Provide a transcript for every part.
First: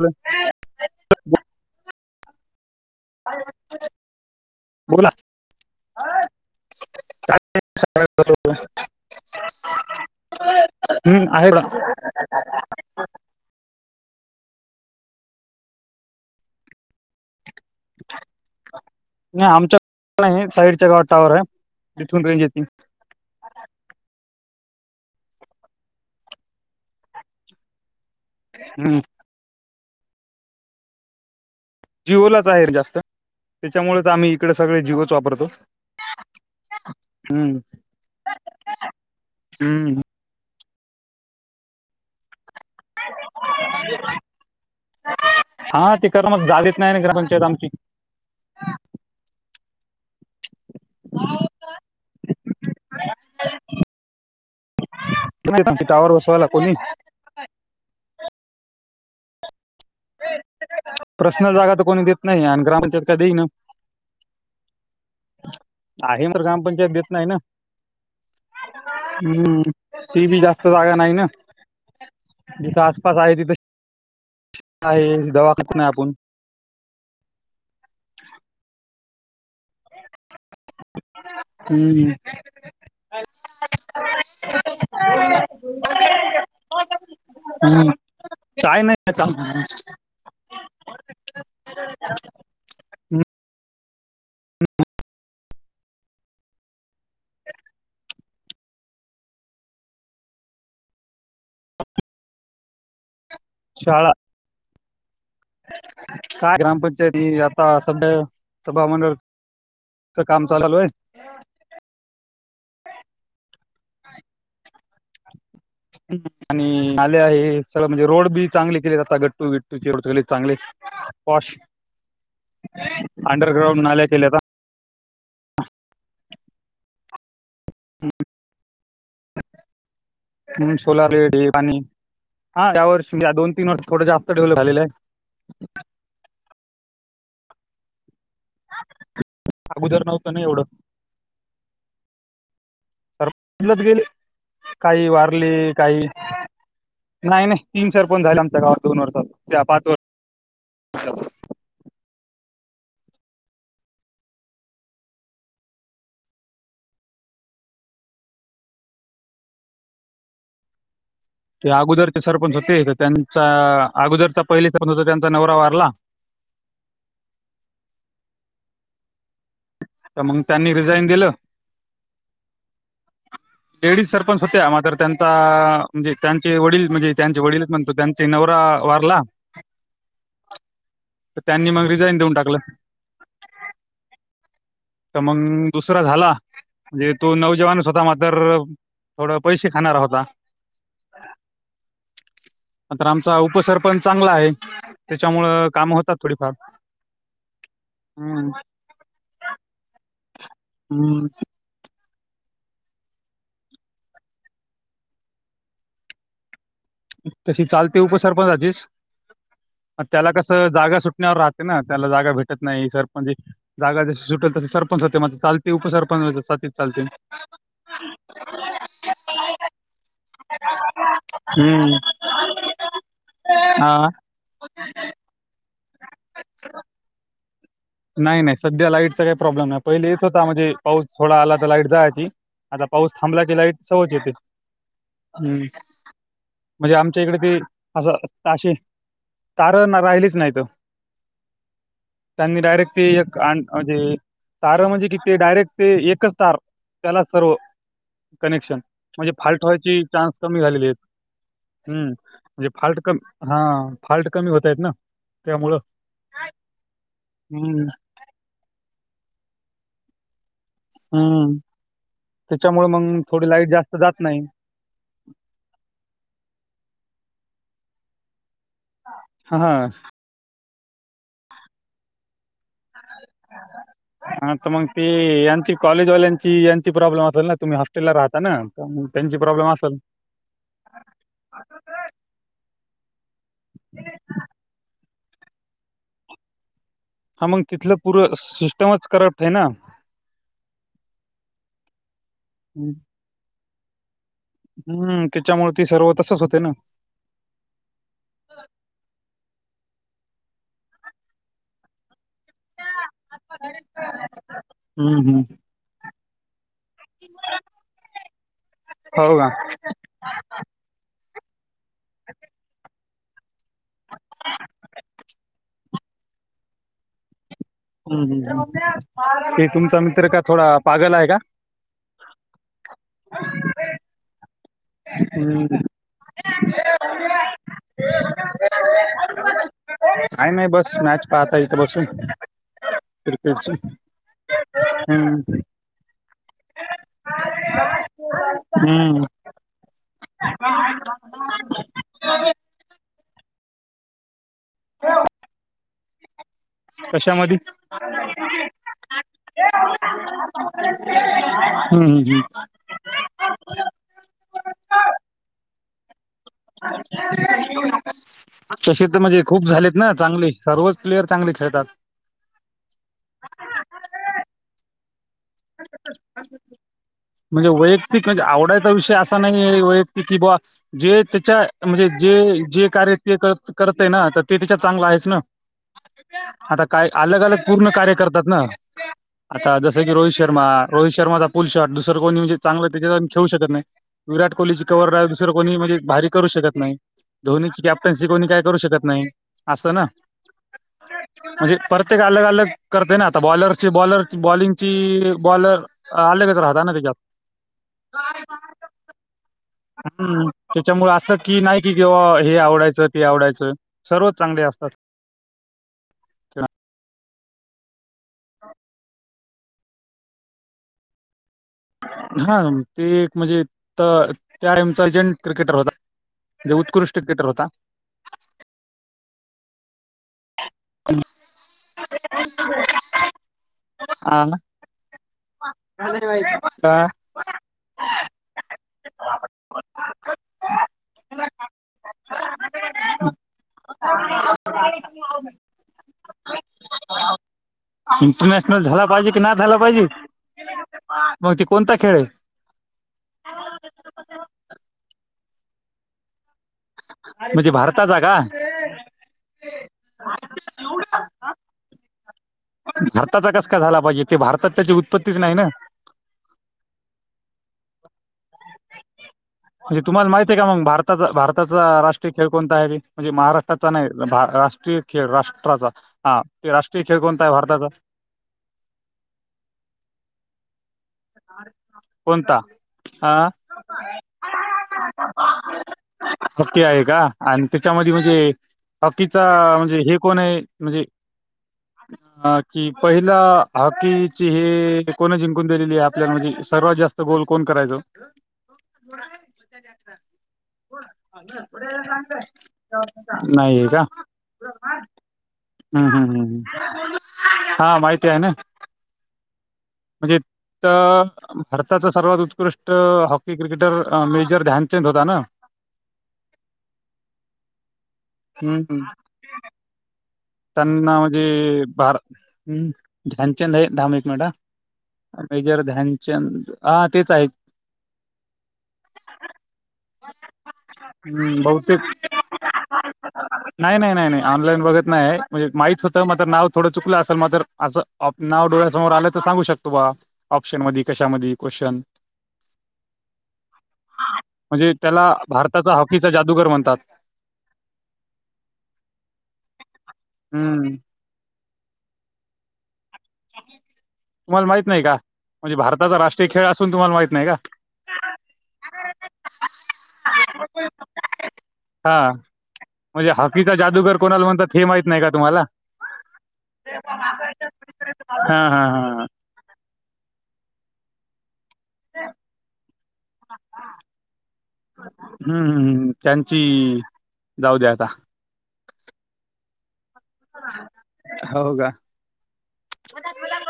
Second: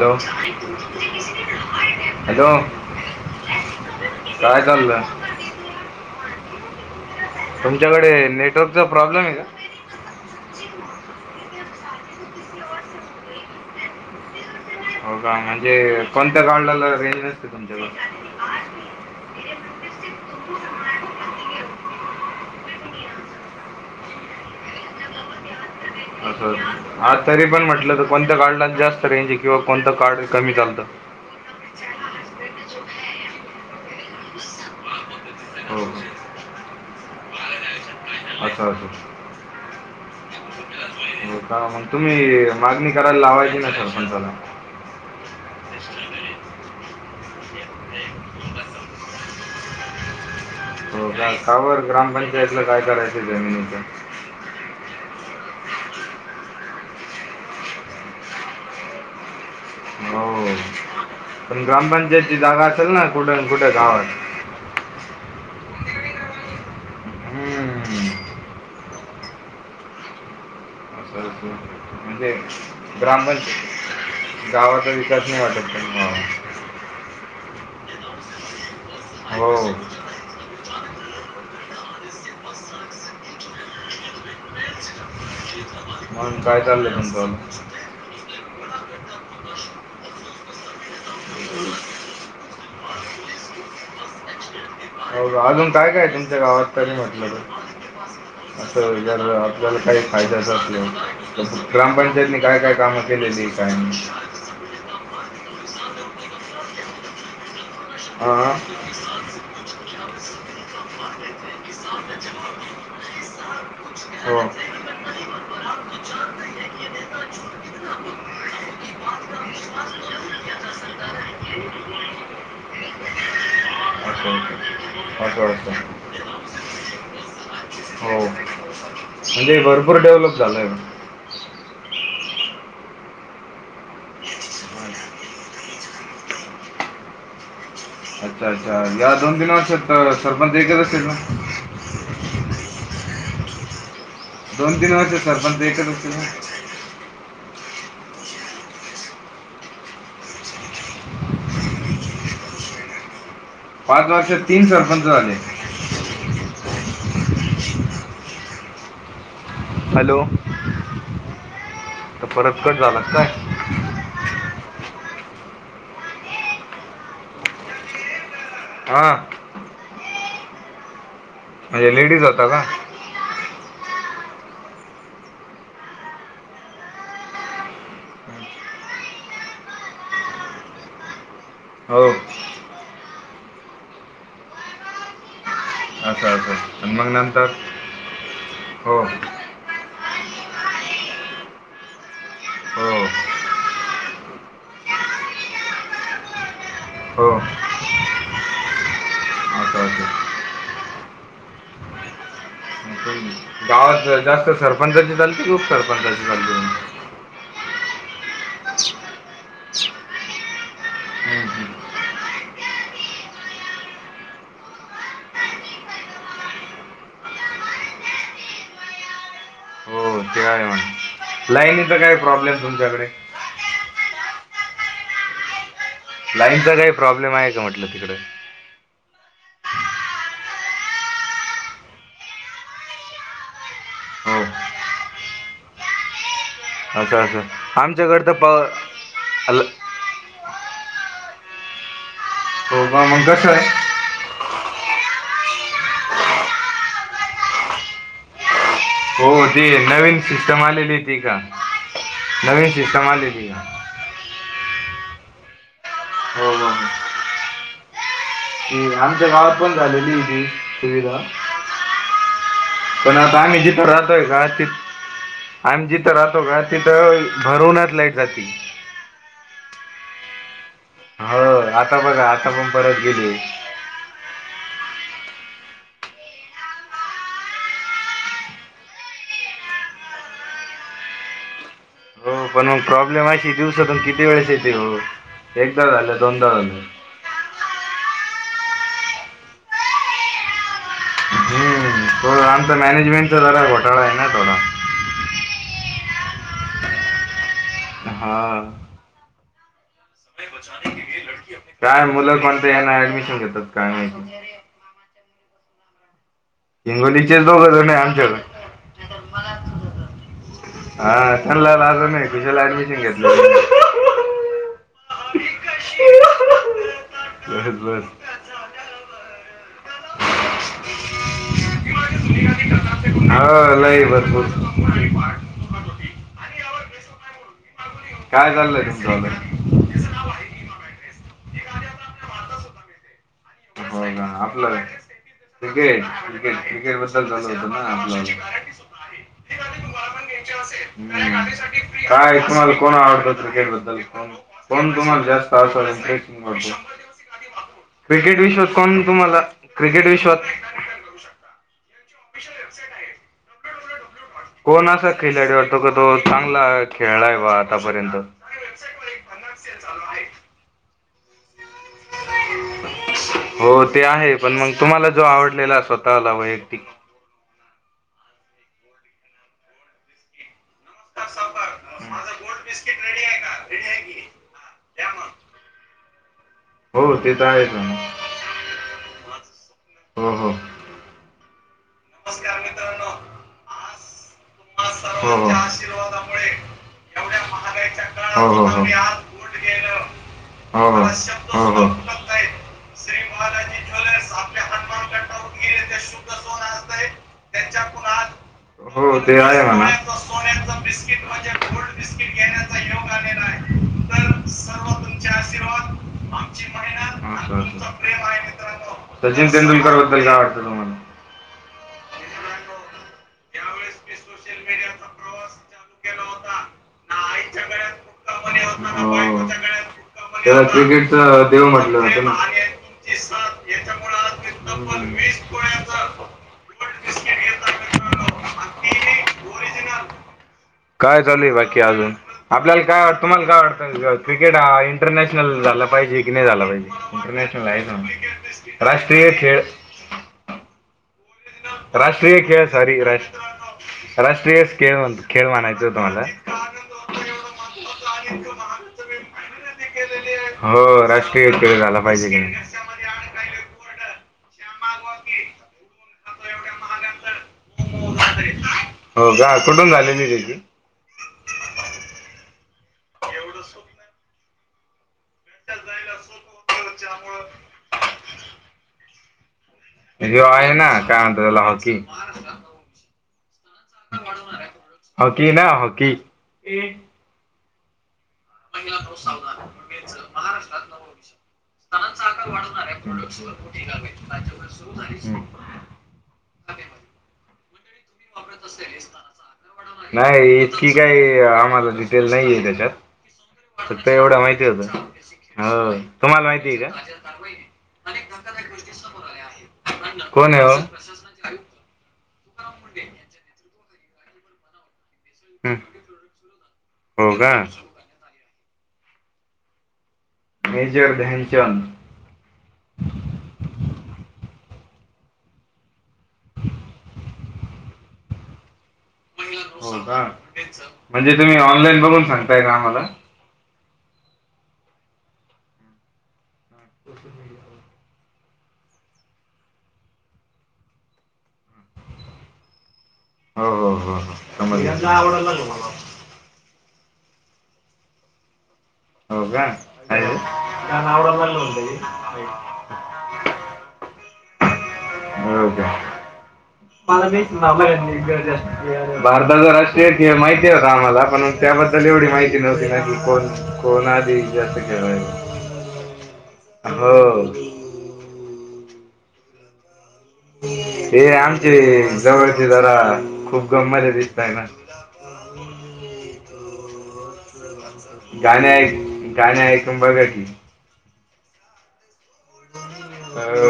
Hello hello काय चाललंय बोला [inaudible] नेटवर्कचा प्रॉब्लेम आहे का हम्म आहे ब हो का म्हणजे कोणत्या काला रेंज नसते तुमच्याक नाही आमच्या साईडच्या गा टावर आहे तिथून रेंज येे अ असं आज तरी पण म्हटलं तर कोणत्या काढ हम्म जास्त रेज किंवा कोणतं कार्ड कमी चालतं जिओलाच आहे जास्त त्याच्यामुळेच आम्ही इकडे सगळे जिओच वापरतो हो हो. हम्म अच्छा अच् हम्म हो का मग तुम्ही मागणी करायला लावायची ना सरपंचाला हा ते कर मग जालीेत नाही घर पंचायत आमची हो का कावर ग्रामपंचायतला काय करायचं जमिनीच ि टावर बसवायला कोणी हो प्रश्न पण जागा तर कोणी देत ग्रामपंचायतची नाही आणि जागा असेल ग्रामपंचायत ना काय कुठे देईन ना कुठे गावात आहे म ग्रामपंच ेत नाहीम् हम्म. ती जात असं म्हणजे जिथं आसपास आहे ब्राह्मण तिथं गावाचा विकास आहे नाही वाटत दवाखाना प आपण हो हम्म म्हणून काय चाललंय तुमचं [inaudible] हम् काय म हो का अजून काय काय तुमच्या गावात कध म्हटलं तर असं वि आपल्याला काही फायद्याच असल्या ग्रामपंचायतनी काय काय कामं केलेली काय नाही शाळा ह का ग्रामपंचायती आता स्या सभामंड काम चाललू आहे होम आणि नाले आहे सगळ म्हणजे रोड बी चांगले केलेत आता गट्टू बिट्टूचे रोड सगळे चांगले पॉश ह अंडरग्राउंड नाल्या केलेता अच्छा अच्छा हो म्हणजे भरपूर डेव्हलप झालंय सोलार पाणी हा त्या वर्ष या दोन तीन वर्ष थोडं जास्त डेवलप झालेलं आहे अच्छा अच्छा या दोन तीन वर्षत अगोदर नव्हतं ना सरपंच एवढं एकच असतील ना तर बलच गेले दोन तीन काही वर्षात वारले सरपंच एकच काही असेल ना नाही नाही तीन सरपण झाले आमच्या गावावर दोन वर्ष त्या पाच व पाच वर्ष तीन सरपंच झाले हॅलो ते अगोदरचे तर सरपंच परत कट होते झाला काय त्यांचा अगोदरचा पहिले सरपंच होता त्यांचा नवरा व अगला हा तर मग त्यांनी रिझाईन दिलं म्हणजे लेडीज होता का सरपंच होत म त्यां म्हण त्यांचे वडील म्हणजे त्यांचे वडीलच म्हणतो त्यां न त्यांनी मग रिझाईन हो देऊन टाकलं तर मग दुसरा झाला असं असं आणि मग म्हणजे तू नंतर नवजवानच होता म तर हो थोड पैसे खाणार होता अ आ हो तर आमचा उपसरपंच चांगला आहे त्याच्यामुळं काम होतात थोडीफार हो हम्म, असं हम्म गावात जास्त सरपंचाची चालते की उपसरपंचाची चालते तशी चालते उपसरपंच आधीच त्याला कसं जाा सुटण्यावर हम्म, राहते हम्म. ना त्याला जागा भेट नाही सरपंच जागा जशी सुटेल तसे सरपंच होते म चालते उपसरपंच चालते ह काय लाईनीचा हम्म. काय प्रॉब्लेम तुमच्याकडे ह लाईनचा काही प्रॉब्लेम आहे का म्हट नाही नाही सध्या लाईटचा काही प्रॉब्लेम नाही पहिलेच होता म्हणजे पाऊस थोडा आला तर लाईट जायची आता पाऊस थांबला की लाईट सवच येते हो हम् म्हणजे असं आमच्या इकडे असं ती आमच्याकडं तर प असंशी अल- तार राहिलीच नाही तर हो डायरेक् का मग कसं आहे म्हणजेार म्हणजे कायरे ते एकच तार त्याला सर्व कनेक्शन म्हणजे हो ती फाल्ट व्हायची नवीन चान्स कमी सिस्टम झालेले आहेत आलेली ती का हम्म म्हणजे नवीन फाल्ट सिस्टम कमी आलेली का हा फाल्ट कमी होतय ना त्यामुळं हम् हम ह हम् ह आमच्या गावात पण झालेलीी सुविधा हम्म त्याच्यामुळे पण मग आता थोडी आम्ही लाईट जिथं जास्त जात राहतोय नाही गा त आम्ही जिथं राहतो गात तिथं भरूनच लाईट जाते हा ह हो आता बघा आता पण परत गेली ह तुमंग ते यांची कॉलेजवाल्यांची यांची प्रॉब्लेम असेल ना तुम्ही हॉस्टेलला राहता ना त्यांची प्रॉब्लेम असाल [inaudible] हो पण मग प्रॉब्लेम अशी दिवसातून किती वेळेस येते हो एकदा झालं दोनदा झालं [inaudible] हा मग तिथलं पूरं सिस्टमच करप्ट हे ना हम्मो आमचा मॅनेजमेंटचा जरा घोटाळा आहे ना [inaudible] हम्म त्याच्यामुळे ती सर्व तसच होते ना हं काय मुलं पण तेना ऍडमिशन घेतात काय माहिती [inaudible] हम्म हम्म हिंगोलीचे दोघजण आहे आमच्याक हो का हा नाही कुला ऍडमिशन घेतलं [inaudible] बस बस [inaudible] तुमचा मित्र का थोडा पागल आहे का [inaudible] काय चाललंय [inaudible] का नाही बस मॅच पाहता इथ बसून क्रिकेटची हो का आपलं हम्म क्रिकेट क्रिकेट क्रिकेट बद्दल चालू होत ना आपल्या हम्म [inaudible] हम्म काय तुम्हाला कोण आवडत क्रिकेट बद्दल कोण पण तुम्हाला जास्त [inaudible] कशा मध्ये? क्रिकेट विश्वात कोण तुम्हाला क्रिकेट विश्वात हम्म हम्म हम्म. ऑफिशियल वेबसाइट आहे [inaudible] कोण असा खेलाडू वाटतो का तो चांगला खेळलाय बा आतापर्यंत? चष तर म्हणजे खूप झालेत ना चांगले सर्व प्लेयर चांगले खेळतात हो ते आहे पण मग तुम्हाला जो आवडलेला स्वतःला वैयक्तिक म्हणजे म्हणजे आवडायचा विषय असा नाही वै कि बा [unintelligible] जे त्याच्या म्हणजे जे जे कार्य ते करत आहे ना तर ते त्याच्यात चांगलं आहेच ना आता काय हो ते अलग तर अलग आहेच पूर्ण ना कार्य करतात ना आता जस की रोहित हो श हो. शर्मा रोहित शर्मा चा पुुल शर्ट दुसर कोणी म्हणे चांगलं त्याच्या खेळू शकत नाही विराट कोहलीची कवर रा दुसरं कोणी म्हणजे भारी करू शकत नाही धोनीची कॅप त्यां कोणी हो, काय हो, करू हो. शकत नाही असं ना हो हो हो म्हणजे हो प्रत्येक अलग अलग करते ना आता बॉलरची बॉलर बॉलिंगची बॉलर अलगच राहता ना त्याच्यात. [unintelligible] हम्म त्याच्यामुळे असं कि नाही कि जेव्हा हे आवडायचं ते आवडायचं सर्व चांगले असतात [inaudible] सचिन तेंडुलकर बद्दल काय वाटतं तुम्हाला? हा ते एक म्हणजे त्या टाईमचा एजंट क्रिकेटर होता जे उत्कृष्ट क्रिकेटर होता. हो. त्याला क्रिकेटच देव म्हटलं होतं ना हा ना [inaudible] काय चालूय बाकी अजून आपल्याला काय वा तुम्हाला काय वाटतं क्रिकेट हा इंटरनॅशनल झाला पाहिजे की नाही झाला पाहिजे इंटरनॅशनल इंटरनॅशनल ला झाला राष्ट्रीय पाहिजे की नाही खेळ [unintelligible] मग ते कोणता आहे राष्ट्रीय खेळ सॉरी रा राष्ट्रीय खेळ खेळ म्हणायच होत मला म्हणजे भारताचा का? हो राष्ट्रीय खेळ झाला पाहिजे की नाही. भारताचा कस का झाला पाहिजे तेे भारतात त्याची उत्पत्तीच नाही ना हो. का कुठून म्हणजे तुम्हाला झालेली माहित आहे त्याची का मग भारताचा भारताचा राष्ट्रीय खेळ कोणता आहे म्हणजे महाराष्ट्राचा नाही राष्ट्रीय खेळ राष्ट्राचा हा ते राष्ट्रीय खेळ कोणता आहे भारताचा जे आहे ना काय म्हणतात त्याला हॉकी कोणता हा हॉकी ना हॉकी हॉकी आहे का आणि त्याच्यामध्ये म्हणे हॉकीचा म्हणजे हे कोण आहे म्हणजे? अ कि पहिला हॉकीची हे कोण जिंकून दिलेली आपल्या म्हणजे सर्वात जास्त गोल कोण करायचो? तुम्ही वापरत असेल नाही इतकी काही आम्हाला डिटेल नाही आहे त्याच्यात नाही आहे का फक्त एवढं माहिती हो तुम्हाला माहिती आहे का? हा माहिती आहे ना म्हणजे कोण आहे ओ? भारताचा सर्वात उत्कृष्ट हॉकी क्रिकेटर मेजर ध्यान हम्म हो का हम्म हम्म. [unintelligible] मेजर ध्यानचंद मेजर ध्यानचंद हा तेच आहेत हो का म्हणजे तुम्ही हं, बहुतेक ऑनलाईन बघून सांगताय का आम्हाला नाही नाही नाही नाही ऑनलाईन बघत नाही म्हणजे माहित होतं मात्र नाव थोडं चुकलं असेल मात्र असं नाव डोळ्यासमोर आलं तर सांगू शकतो बघा ऑप्शन मधी कशामध्ये क्वशनमधी हो हो हो हो म्हणजे त्याला समजलं. भारताचा हॉकीचा जादूगर म्हणतात हं. [unintelligible] तुम्हाला माहीत नाही का? म्हणजे भारताचा राष्ट्रीय खेळ असून तुम्हाला माहित नाही का? भारताचा राष्ट्रीय खेळ? माहिती होता आम्हाला पण त्याबद्दल एवढी हां. माहिती नव्हती ना की म्हणजे कोण हॉकीचा कोण जादूगार आधी कोणाला म्हणतात जास्त हे माहित खेळलाय नाही का [unintelligible] हो हा हा हा ह हे आम ते जवळचे जरा खूप गममले दिसतय ना हं, हं, हं. त्यांची जाऊ द्या आता. गाण्या गाणे ऐकून बघा की हो का अ,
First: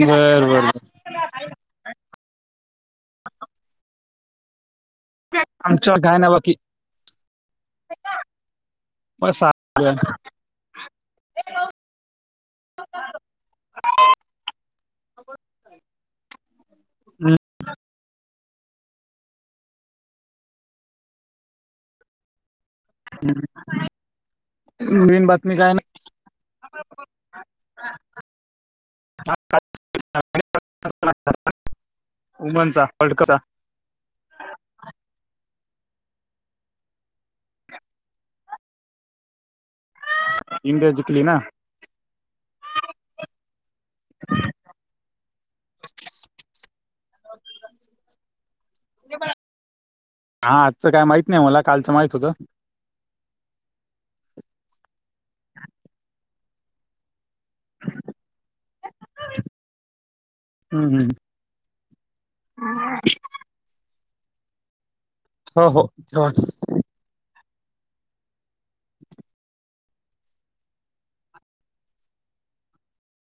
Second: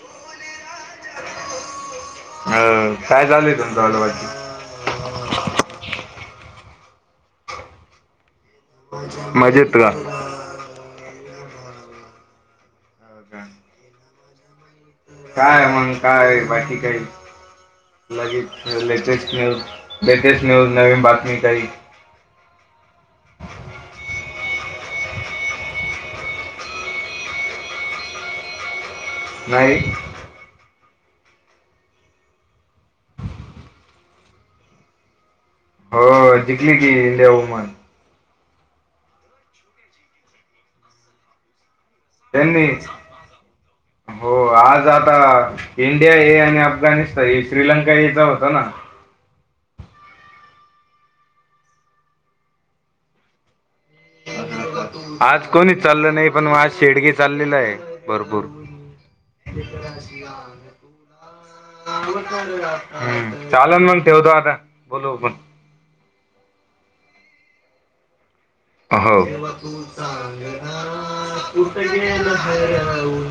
बर अ काय झालंय तुमचलबाची ह का मजेत का हो हो का काय मग काय बाकी काय हं. आहे लगेच लेटेस्ट न्यूज लेटेस्ट न्यूज नवीन बातमी काही मेन बातमी काय ना नाही [inaudible] उमनचा फडकचा [inaudible] हो जिंकली की इंडिया वुमन इंडिया जिकली ना त्यांडनी [inaudible] ह हो आज आता इंडिया ये आणि अफगाणिस्तान ये श्रीलंका येचा होता ना हा आजचं काय माहित नाही मला कालचं माहित होतं आज कोणी चाललं नाही पण म आज शेडगे चाललेलं आहे भरपूर ् हं, हं. चालन मग ठेवतो आता बोलू आपण हो हो अ